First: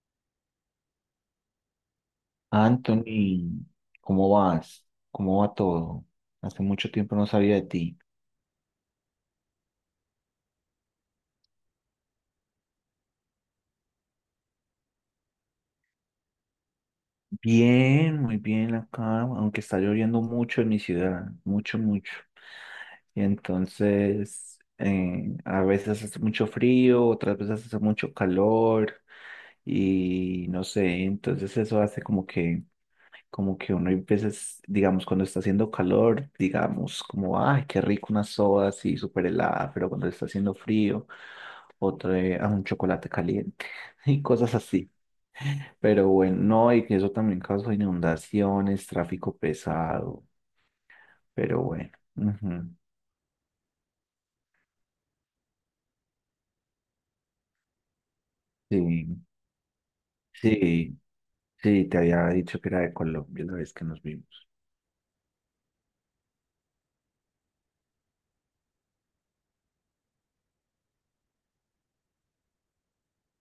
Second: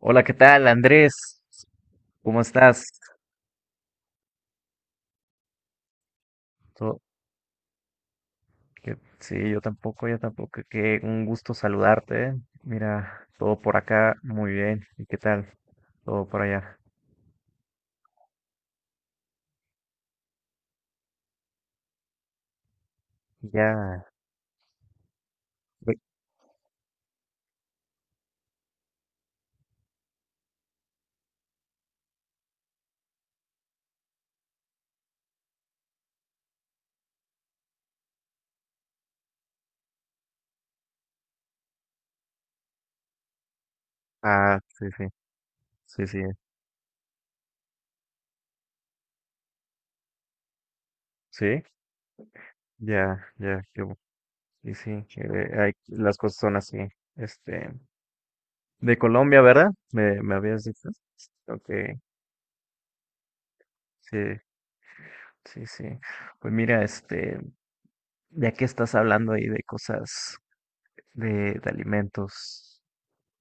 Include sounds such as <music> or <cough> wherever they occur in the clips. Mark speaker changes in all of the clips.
Speaker 1: Hola, ¿qué tal, Andrés? ¿Cómo estás?
Speaker 2: Anthony, ¿cómo vas? ¿Cómo va todo? Hace mucho
Speaker 1: To-
Speaker 2: tiempo no sabía de ti.
Speaker 1: Sí, yo tampoco. Qué un gusto saludarte. Mira, todo por acá, muy bien. ¿Y qué tal? Todo por allá.
Speaker 2: Bien, muy bien acá, aunque está lloviendo mucho en mi ciudad, mucho, mucho. Y
Speaker 1: Ya.
Speaker 2: entonces, a
Speaker 1: ve-
Speaker 2: veces hace mucho frío, otras veces hace mucho calor y no sé, entonces eso hace como que uno a veces, digamos, cuando está haciendo calor, digamos, como, ay, qué rico una soda así súper helada, pero cuando está haciendo frío, otra a un chocolate caliente <laughs> y cosas
Speaker 1: Ah, sí,
Speaker 2: así.
Speaker 1: sí, sí,
Speaker 2: Pero
Speaker 1: sí,
Speaker 2: bueno, no, y que eso también causó inundaciones, tráfico pesado, pero
Speaker 1: sí.
Speaker 2: bueno. Ujú.
Speaker 1: Ya, ya, qué bu- Y sí, que hay, las cosas son así. Este, de
Speaker 2: Sí,
Speaker 1: Colombia, ¿verdad? Me habías dicho.
Speaker 2: sí,
Speaker 1: Ok,
Speaker 2: sí, te había dicho que era de Colombia la vez que nos
Speaker 1: sí,
Speaker 2: vimos.
Speaker 1: sí, sí. Pues mira, este, ya que estás hablando ahí de cosas de alimentos.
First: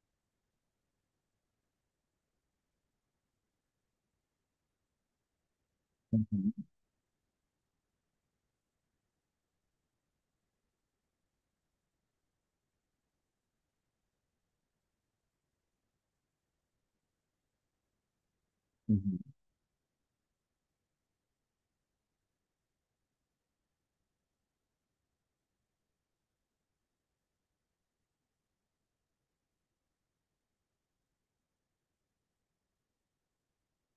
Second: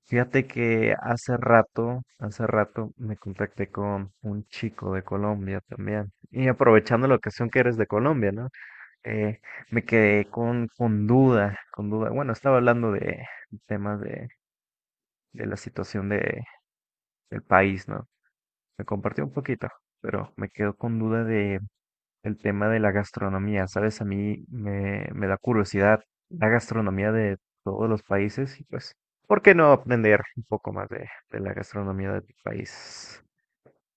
Speaker 1: Fíjate que hace rato me contacté con un chico de Colombia también. Y
Speaker 2: Ujú,
Speaker 1: aprovechando la ocasión que eres de Colombia, ¿no? Eh, me quedé con duda. Bueno, estaba hablando de temas de la situación de, del país, ¿no? Me compartió un
Speaker 2: ujú.
Speaker 1: poquito, pero me quedo con duda de el tema de la gastronomía, ¿sabes? A mí me da curiosidad la gastronomía de todos los países y pues, ¿por qué no aprender un poco más de la gastronomía de tu país?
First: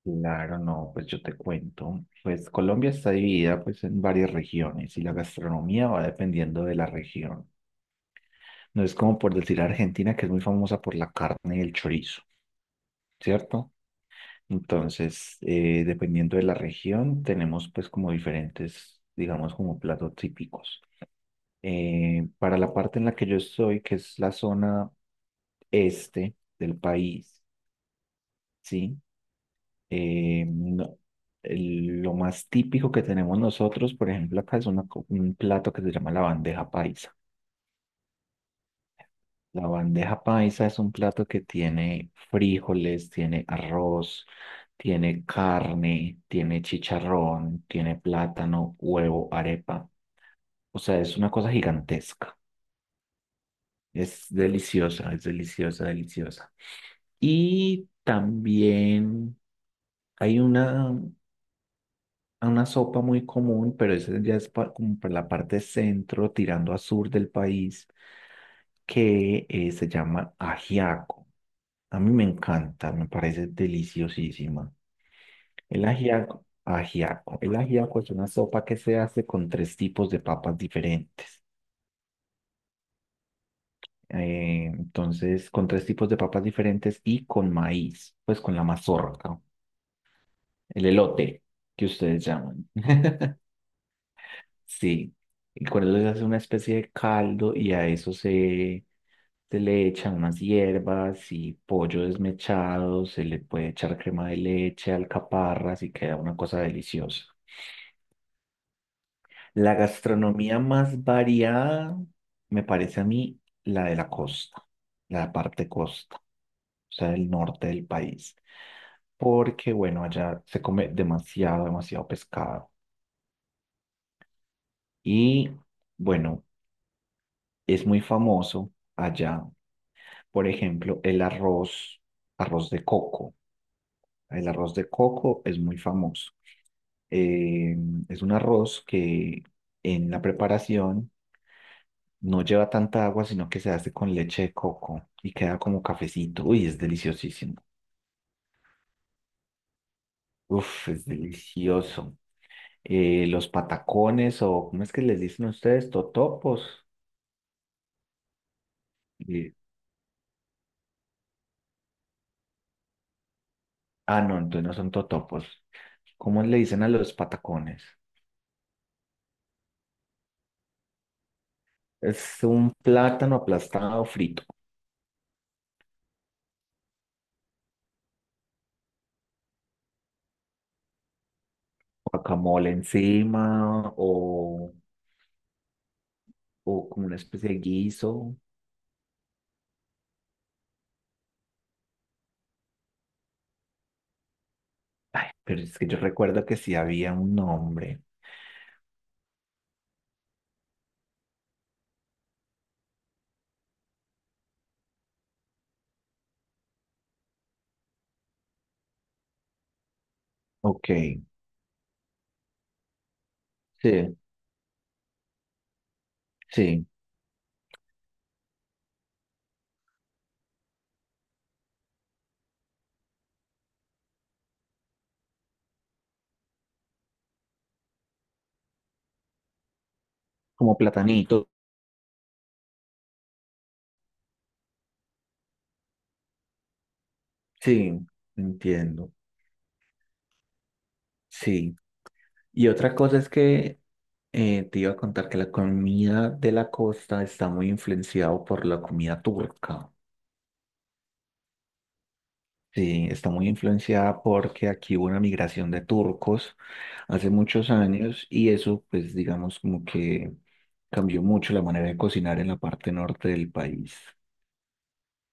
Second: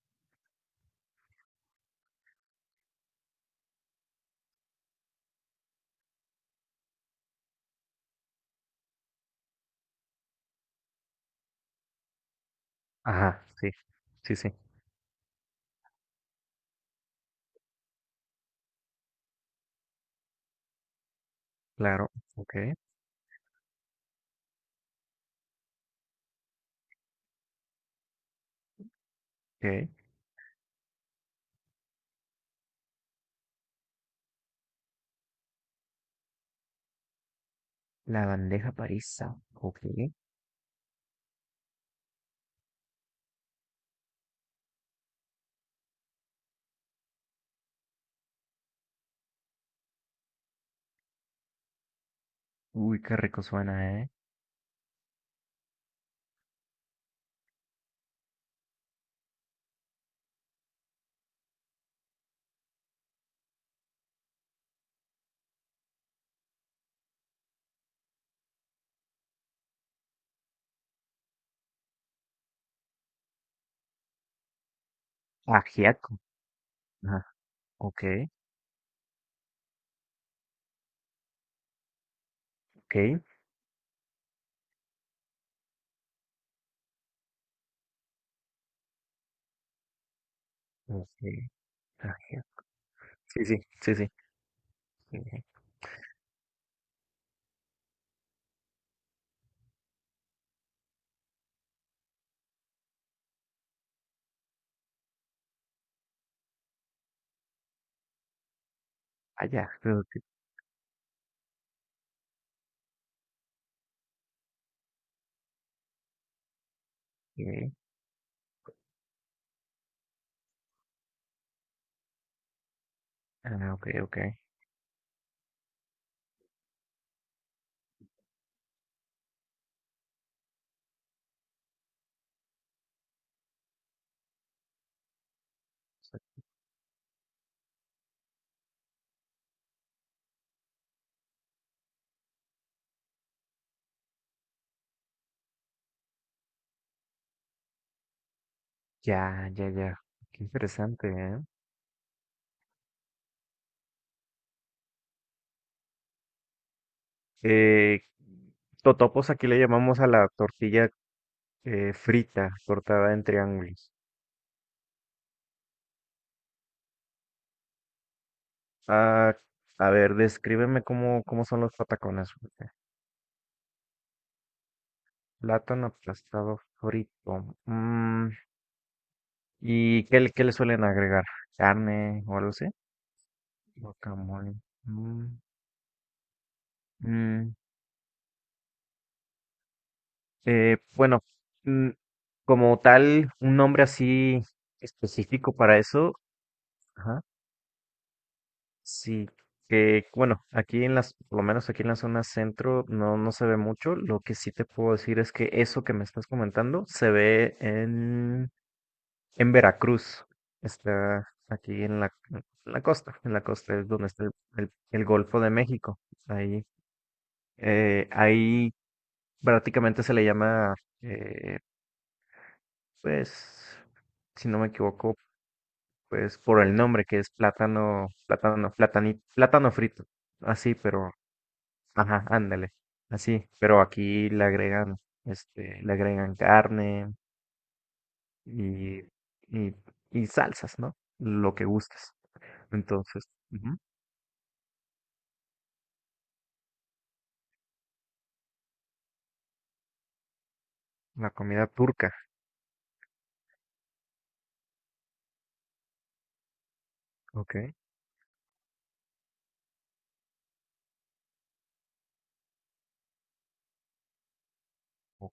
Speaker 2: Claro, no, pues yo te cuento. Pues Colombia está dividida pues en varias regiones y la gastronomía va dependiendo de la región. No es como por decir Argentina, que es muy famosa por la carne y el chorizo,
Speaker 1: Ajá, sí,
Speaker 2: ¿cierto?
Speaker 1: sí, sí,
Speaker 2: Entonces, dependiendo de la región, tenemos pues como diferentes, digamos, como platos típicos.
Speaker 1: claro, ok,
Speaker 2: Para la parte en la que yo estoy, que es la zona este del país, ¿sí?
Speaker 1: ok.
Speaker 2: Eh, no- lo más típico que tenemos nosotros, por ejemplo, acá es una un plato que se llama la bandeja paisa.
Speaker 1: La bandeja paisa,
Speaker 2: La
Speaker 1: ok.
Speaker 2: bandeja paisa es un plato que tiene frijoles, tiene arroz, tiene carne, tiene chicharrón, tiene plátano, huevo, arepa. O sea, es una cosa gigantesca.
Speaker 1: Uy, qué rico suena, ¿eh?
Speaker 2: Es deliciosa, deliciosa. Y también hay una sopa muy común, pero esa ya es como para la parte centro, tirando a sur del país, que se llama ajiaco. A mí me encanta, me parece deliciosísima. El
Speaker 1: Ajiaco,
Speaker 2: ajiaco,
Speaker 1: ajá,
Speaker 2: ajiaco. El ajiaco
Speaker 1: ok,
Speaker 2: es una sopa que se hace con tres tipos de papas diferentes.
Speaker 1: ok,
Speaker 2: Entonces, con tres tipos de papas diferentes y con maíz, pues con la mazorca, el
Speaker 1: ok,
Speaker 2: elote que ustedes
Speaker 1: ajiaco.
Speaker 2: llaman. <laughs>
Speaker 1: Sí, sí, sí, sí.
Speaker 2: Sí,
Speaker 1: eh,
Speaker 2: y con eso se hace una especie de caldo y a eso se le echan unas hierbas y pollo desmechado, se le puede echar crema de leche, alcaparras y queda una cosa deliciosa.
Speaker 1: Allá,
Speaker 2: La
Speaker 1: creo que,
Speaker 2: gastronomía más variada me parece a mí la de la costa, la parte costa, o sea, el norte
Speaker 1: eh,
Speaker 2: del país, porque bueno, allá se come demasiado, demasiado pescado
Speaker 1: ah, ok, ok.
Speaker 2: y bueno, es muy famoso allá, por ejemplo, el arroz, arroz de coco. El arroz de coco es muy famoso. Eh, es un arroz que en la preparación no lleva tanta agua, sino que se hace con leche de coco y queda como cafecito. Uy, es deliciosísimo.
Speaker 1: Ya, ya, ya. Qué
Speaker 2: Uf, es
Speaker 1: interesante, ¿eh?
Speaker 2: delicioso. Los patacones o, ¿cómo es que les dicen ustedes? Totopos.
Speaker 1: Eh, Totopos aquí
Speaker 2: Eh,
Speaker 1: le llamamos a la tortilla frita, cortada en triángulos.
Speaker 2: ah, no, entonces no son totopos. ¿Cómo le dicen a los patacones?
Speaker 1: Ah, a ver, descríbeme cómo son los patacones.
Speaker 2: Es
Speaker 1: Fíjate.
Speaker 2: un plátano aplastado frito,
Speaker 1: Plátano aplastado frito. Mm, ¿qué le suelen agregar? ¿Carne o algo
Speaker 2: guacamole
Speaker 1: así?
Speaker 2: encima
Speaker 1: Guacamole. Mm,
Speaker 2: o como una especie
Speaker 1: mm,
Speaker 2: de guiso.
Speaker 1: bueno, mm, como tal, un nombre así
Speaker 2: Ay,
Speaker 1: específico
Speaker 2: pero es
Speaker 1: para
Speaker 2: que yo
Speaker 1: eso.
Speaker 2: recuerdo que sí había
Speaker 1: Ajá,
Speaker 2: un nombre.
Speaker 1: sí, que bueno, aquí en las, por lo menos aquí en la zona centro no, no se ve mucho. Lo que sí te puedo decir es que eso que me estás comentando se ve en Veracruz.
Speaker 2: Ok,
Speaker 1: Está aquí en la costa es donde
Speaker 2: sí,
Speaker 1: está el Golfo de México. Ahí,
Speaker 2: sí.
Speaker 1: ahí prácticamente se le llama, eh, pues, si no me equivoco, pues por el nombre que es plátano, plátano, platanito, plátano frito. Así,
Speaker 2: Como
Speaker 1: pero
Speaker 2: platanito.
Speaker 1: ajá, ándale, así, pero aquí le agregan, este, le agregan carne
Speaker 2: Sí,
Speaker 1: y,
Speaker 2: entiendo.
Speaker 1: y, y salsas, ¿no? Lo que
Speaker 2: Sí.
Speaker 1: gustes.
Speaker 2: Y otra cosa
Speaker 1: Entonces,
Speaker 2: es
Speaker 1: ujú,
Speaker 2: que te iba a contar que la comida de la costa está muy influenciada por la comida turca.
Speaker 1: la comida turca,
Speaker 2: Sí, está muy influenciada porque aquí hubo una migración de turcos hace
Speaker 1: ok.
Speaker 2: muchos años y eso, pues, digamos, como que cambió mucho la manera de cocinar en la parte norte del país.
Speaker 1: Ok.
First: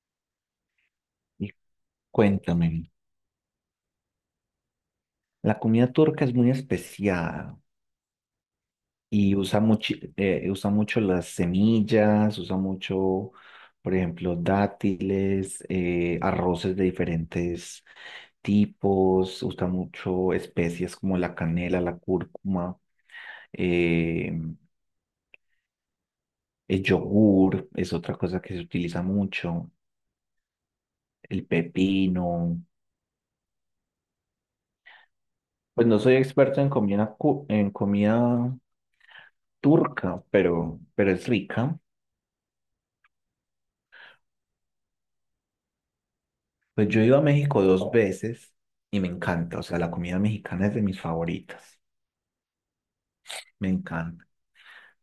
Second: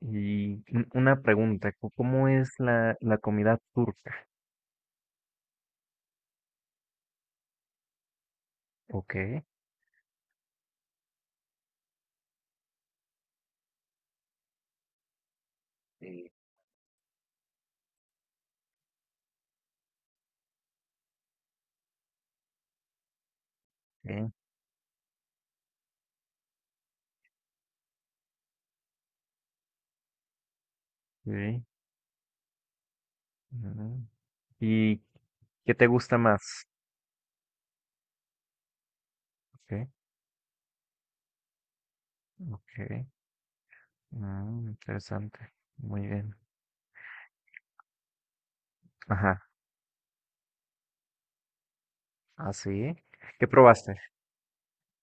Speaker 1: Y una
Speaker 2: Y
Speaker 1: pregunta, ¿cómo es
Speaker 2: cuéntame,
Speaker 1: la, la comida turca?
Speaker 2: la comida turca es muy especial.
Speaker 1: Ok.
Speaker 2: Y usa mucho las semillas, usa mucho, por ejemplo, dátiles,
Speaker 1: Sí.
Speaker 2: arroces de diferentes tipos, usa mucho especies como la canela, la cúrcuma, eh,
Speaker 1: Ok,
Speaker 2: el yogur es otra cosa que se utiliza mucho, el
Speaker 1: ok,
Speaker 2: pepino.
Speaker 1: mm. ¿Y qué
Speaker 2: Pues
Speaker 1: te
Speaker 2: no soy
Speaker 1: gusta
Speaker 2: experto
Speaker 1: más?
Speaker 2: en comida, en comida
Speaker 1: Ok,
Speaker 2: turca, pero es rica.
Speaker 1: ok, mm, interesante, muy bien.
Speaker 2: Pues yo he ido a México dos veces y me
Speaker 1: Ajá,
Speaker 2: encanta, o sea, la comida mexicana es de mis favoritas,
Speaker 1: así. ¿Qué
Speaker 2: me
Speaker 1: probaste?
Speaker 2: encanta.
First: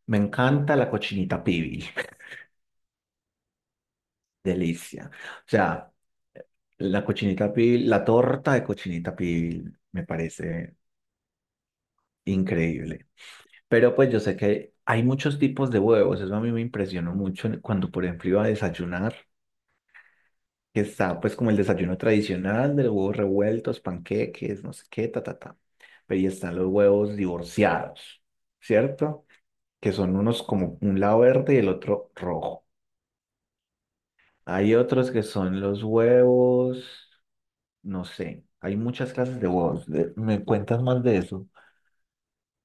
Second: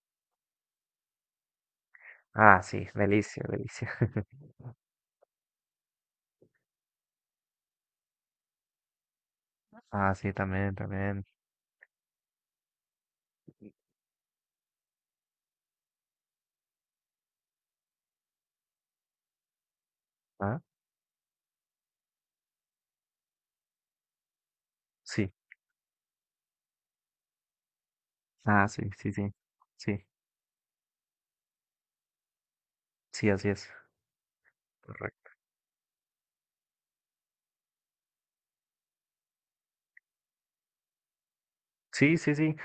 Speaker 2: Me encanta la cochinita pibil, <laughs>
Speaker 1: Ah, sí, delicia, delicia. <laughs>
Speaker 2: delicia. O sea, la cochinita pibil, la torta de cochinita pibil me
Speaker 1: Ah, sí, también,
Speaker 2: parece
Speaker 1: también.
Speaker 2: increíble. Pero pues yo sé que hay muchos tipos de huevos, eso a mí me impresionó mucho cuando, por ejemplo, iba a desayunar,
Speaker 1: Ah,
Speaker 2: que está pues como el desayuno tradicional de los huevos revueltos, panqueques, no sé qué, ta,
Speaker 1: sí.
Speaker 2: ta, ta. Pero ahí están los huevos divorciados,
Speaker 1: Ah, sí, sí,
Speaker 2: ¿cierto?
Speaker 1: sí.
Speaker 2: Que
Speaker 1: Sí,
Speaker 2: son unos como un lado verde y el otro rojo.
Speaker 1: sí, así es.
Speaker 2: Hay otros que
Speaker 1: Correcto.
Speaker 2: son los huevos, no sé, hay muchas clases de huevos. ¿Me cuentas más de eso?
Speaker 1: Sí, sí, sí.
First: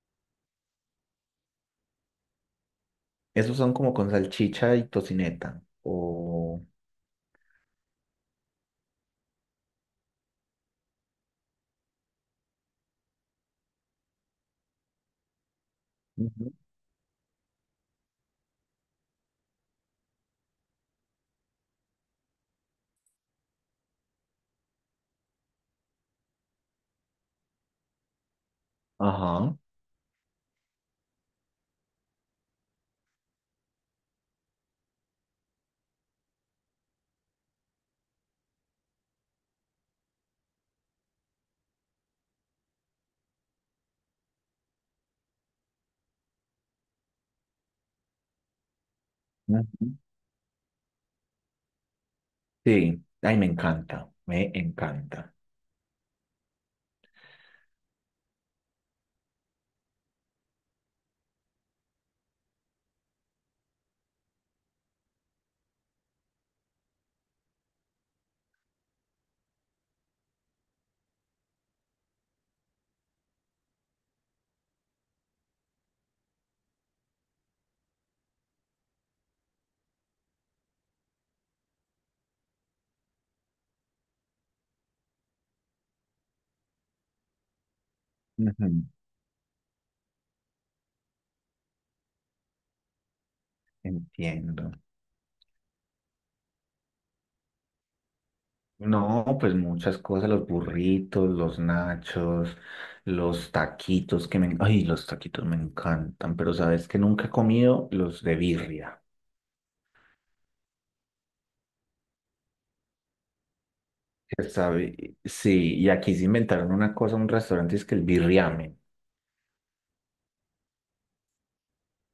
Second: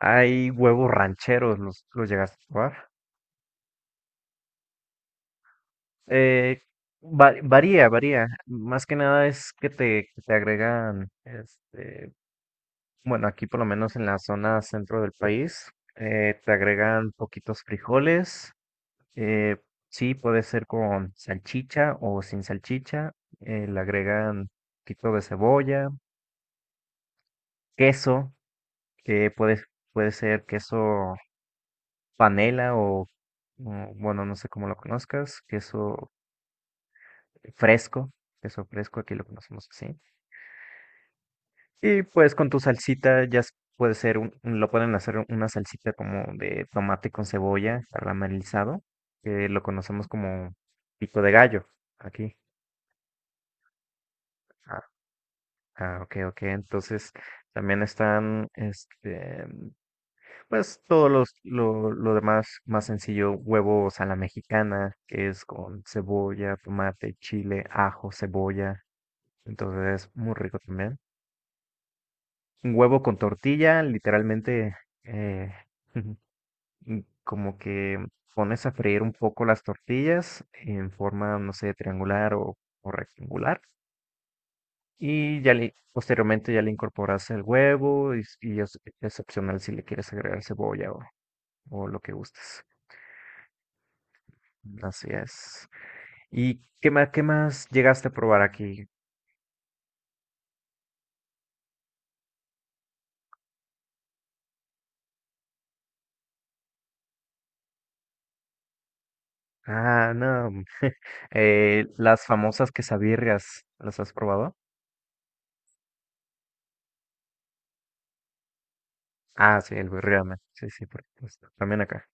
Speaker 1: Hay huevos rancheros, los llegaste a probar.
Speaker 2: Esos son como con salchicha y tocineta.
Speaker 1: Eh,
Speaker 2: O...
Speaker 1: Varía, varía. Más que nada es que te agregan, este, bueno, aquí por lo menos en la zona centro del país,
Speaker 2: Ujú.
Speaker 1: te agregan poquitos frijoles. Eh, sí, puede ser con salchicha o sin salchicha. Eh, le agregan un poquito de cebolla, queso, que
Speaker 2: Ajá.
Speaker 1: puede, puede ser queso panela o, mm, bueno, no sé cómo lo conozcas, fresco, queso fresco, aquí lo conocemos así. Y pues con tu salsita puede ser, lo pueden hacer una salsita como de tomate con cebolla caramelizado, que lo
Speaker 2: Ujú.
Speaker 1: conocemos como pico de gallo aquí.
Speaker 2: Sí, ay, me encanta, me
Speaker 1: Ah,
Speaker 2: encanta.
Speaker 1: ah, ok, ok. Entonces también están, este, pues lo demás más sencillo, huevos a la mexicana, que es con cebolla, tomate, chile, ajo, cebolla. Entonces, muy rico también. Un huevo con tortilla, literalmente, eh, <laughs> y como que pones a freír un poco las tortillas en forma, no sé, triangular o rectangular. Y ya le, posteriormente ya le incorporas el huevo y, y
Speaker 2: Ujú.
Speaker 1: es opcional si le quieres agregar cebolla o lo que gustes.
Speaker 2: Entiendo.
Speaker 1: Así es. ¿Y qué más llegaste a probar aquí?
Speaker 2: No, pues muchas cosas, los burritos, los nachos, los taquitos que me... Ay, los taquitos me encantan, pero sabes que nunca he comido los de birria.
Speaker 1: Ah, no. <laughs> Eh, las famosas quesabirrias, ¿las has probado?
Speaker 2: Sí, y aquí se inventaron una cosa, un restaurante, es que el birriame.
Speaker 1: Ah, sí, el birriame. Sí, sí, por supuesto. También acá.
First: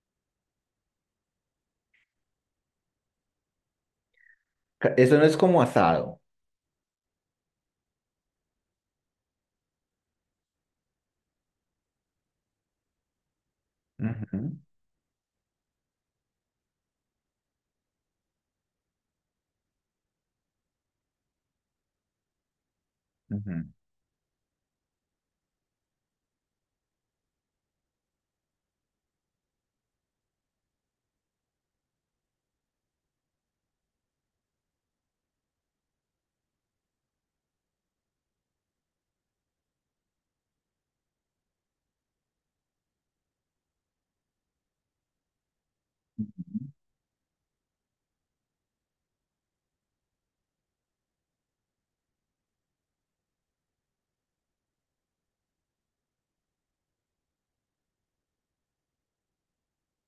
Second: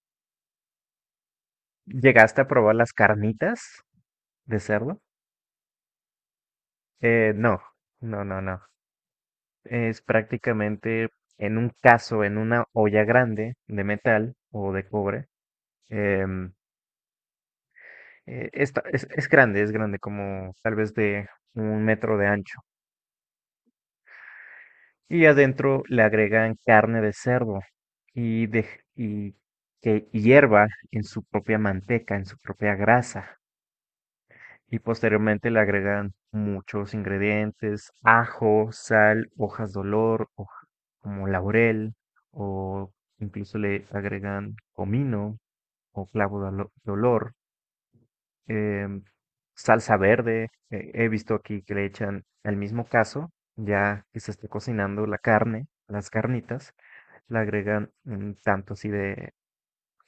Speaker 1: ¿Llegaste a probar las carnitas de cerdo?
Speaker 2: Eso no es como asado.
Speaker 1: Eh, no, no. Es prácticamente en un caso, en una olla grande de metal
Speaker 2: Ujú,
Speaker 1: o de cobre. Em, es grande, como tal vez de un metro de ancho.
Speaker 2: ujú,
Speaker 1: Y adentro le agregan carne de cerdo y, de, y que hierva en su propia manteca, en su propia grasa. Y posteriormente le agregan muchos ingredientes, ajo, sal, hojas de olor, como laurel, o incluso le agregan comino o de olor, em, salsa verde. Eh, he visto aquí que le echan el mismo caso, ya que se esté cocinando la carne, las carnitas, le agregan un tanto así de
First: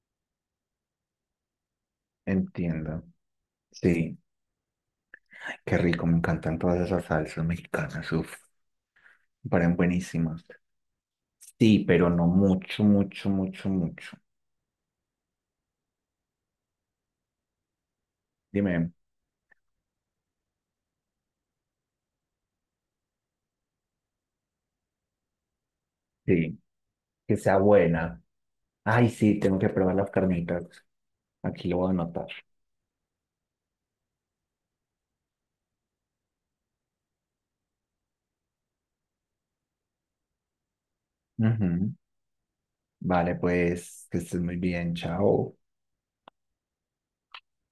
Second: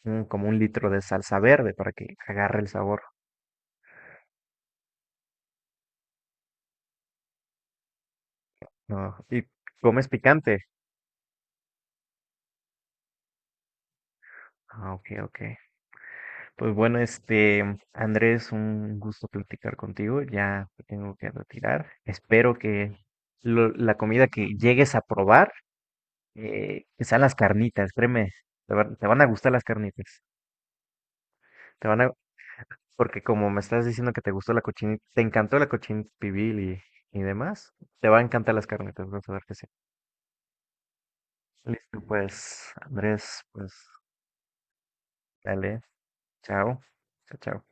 Speaker 1: como un litro de salsa verde para que agarre el sabor.
Speaker 2: entiendo. Sí, qué rico, me encantan todas esas salsas mexicanas, uf,
Speaker 1: ¿No? Y
Speaker 2: me parecen
Speaker 1: comes
Speaker 2: buenísimas.
Speaker 1: picante.
Speaker 2: Sí, pero no mucho, mucho, mucho, mucho.
Speaker 1: Ah, ok, ok. Pues bueno, este, Andrés,
Speaker 2: Dime,
Speaker 1: un gusto platicar contigo. Ya me tengo que retirar. Espero que la comida que llegues a probar,
Speaker 2: sí,
Speaker 1: que sean las
Speaker 2: que sea
Speaker 1: carnitas,
Speaker 2: buena.
Speaker 1: créeme, te van, te
Speaker 2: Ay,
Speaker 1: van a
Speaker 2: sí,
Speaker 1: gustar
Speaker 2: tengo
Speaker 1: las
Speaker 2: que probar las
Speaker 1: carnitas.
Speaker 2: carnitas. Aquí lo
Speaker 1: Te
Speaker 2: voy a
Speaker 1: van a,
Speaker 2: anotar.
Speaker 1: porque como me estás diciendo que te gustó la cochinita, te encantó la cochinita pibil y demás, te va a encantar las carnitas, vas a ver que sí.
Speaker 2: Ujú.
Speaker 1: Listo, pues,
Speaker 2: Vale,
Speaker 1: Andrés, pues,
Speaker 2: pues que estés muy bien. Chao.
Speaker 1: dale, chao, chao, chao.